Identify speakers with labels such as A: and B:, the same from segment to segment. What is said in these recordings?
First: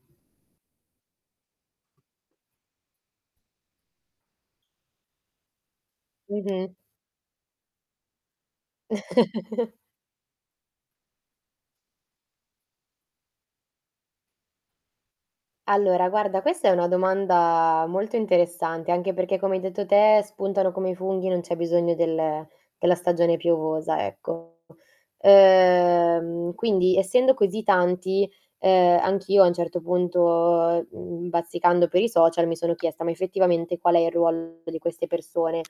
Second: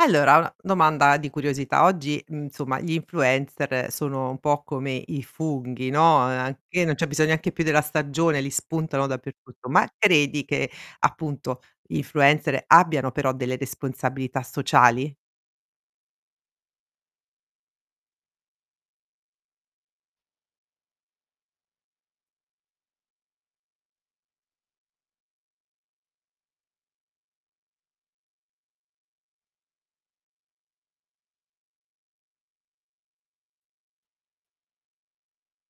A: Allora, una domanda di curiosità. Oggi, uhm, insomma, gli influencer sono un po' come i funghi, no, a e
B: Mh-mh.
A: anche non c'è bisogno neanche più della stagione, li spuntano dappertutto ma credi che appunto, gli influencer abbiano però delle responsabilità sociali?
B: Allora, guarda, questa è una domanda molto interessante. Anche perché, come hai detto te, spuntano come i funghi, non c'è bisogno del della stagione piovosa ecco. Ehm, quindi essendo così tanti, ehm, anch'io a un certo punto, uhm, bazzicando per i social, mi sono chiesta, ma effettivamente qual è il ruolo di queste persone?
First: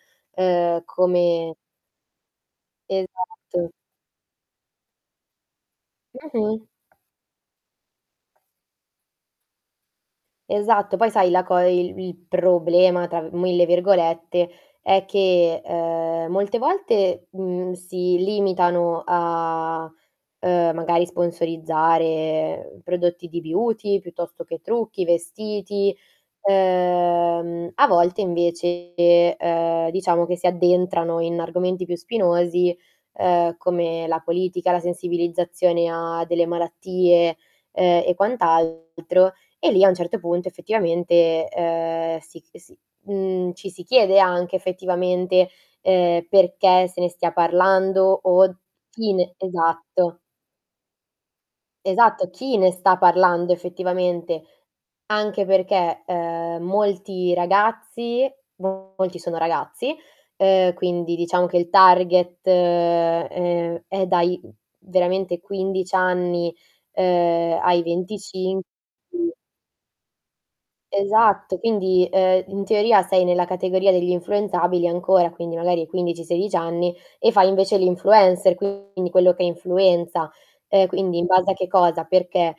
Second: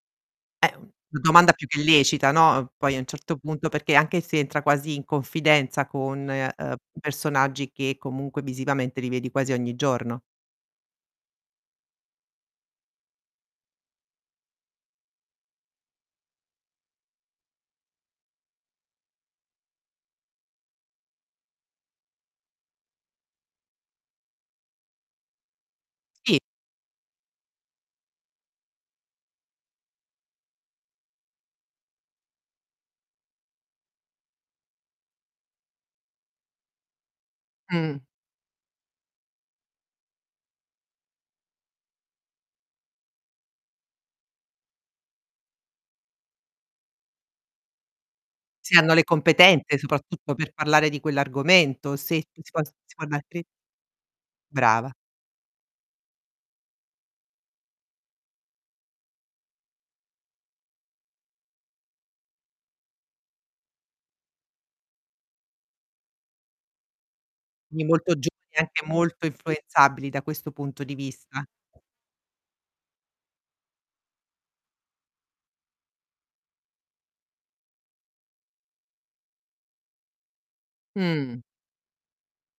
A: Eh,
B: Ehm,
A: mh, domanda
B: come
A: più che lecita, no, mh? Poi a un certo punto
B: Esatto.
A: perché anche se entra quasi in confidenza con, ehm,
B: Mh-mh.
A: personaggi che comunque visivamente li vedi quasi ogni giorno.
B: Esatto. Poi sai la co e il "il problema", tra 1000 virgolette, è che, ehm, molte volte, uhm, si limitano a, ehm, magari sponsorizzare prodotti di beauty piuttosto che trucchi, vestiti,
A: Sì.
B: ehm, a volte invece, ehm, diciamo che si addentrano in argomenti più spinosi, ehm, come la politica, la sensibilizzazione a delle malattie,
A: Mh.
B: ehm, e quant'altro, e lì a un certo punto effettivamente, ehm, si si mhmm, ci si chiede anche effettivamente, ehm, perché se ne stia parlando o
A: Se hanno le
B: chi ne
A: competenze
B: esatto.
A: soprattutto per parlare di quell'argomento,
B: Esatto, chi ne sta
A: [unintelligible]
B: parlando effettivamente.
A: Brava.
B: Anche perché, ehm, molti ragazzi, molti sono ragazzi, ehm, quindi diciamo che il target, ehm, è è dai veramente 15 anni, ehm, ai
A: Quindi molto giovani e
B: 25
A: anche molto
B: [unintelligible]
A: influenzabili da questo punto di vista.
B: Esatto, quindi, ehm, in teoria sei nella categoria degli influenzabili ancora, quindi magari hai 15-16 anni, e fai invece l'influencer, quindi quello che influenza. Ehm, quindi in
A: Mh.
B: base a che cosa? Perché?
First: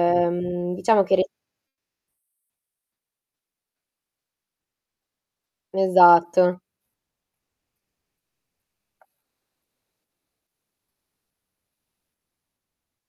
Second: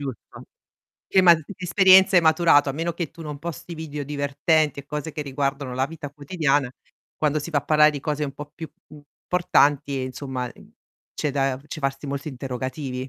A: Giusto.
B: diciamo che
A: Eh ma, che esperienze hai maturato, a meno che tu non posti video divertenti e cose che riguardano la vita
B: Esatto.
A: quotidiana, quando si va a parlare di cose un po' più importanti insomma, mh, c'è da c'è farsi molti interrogativi.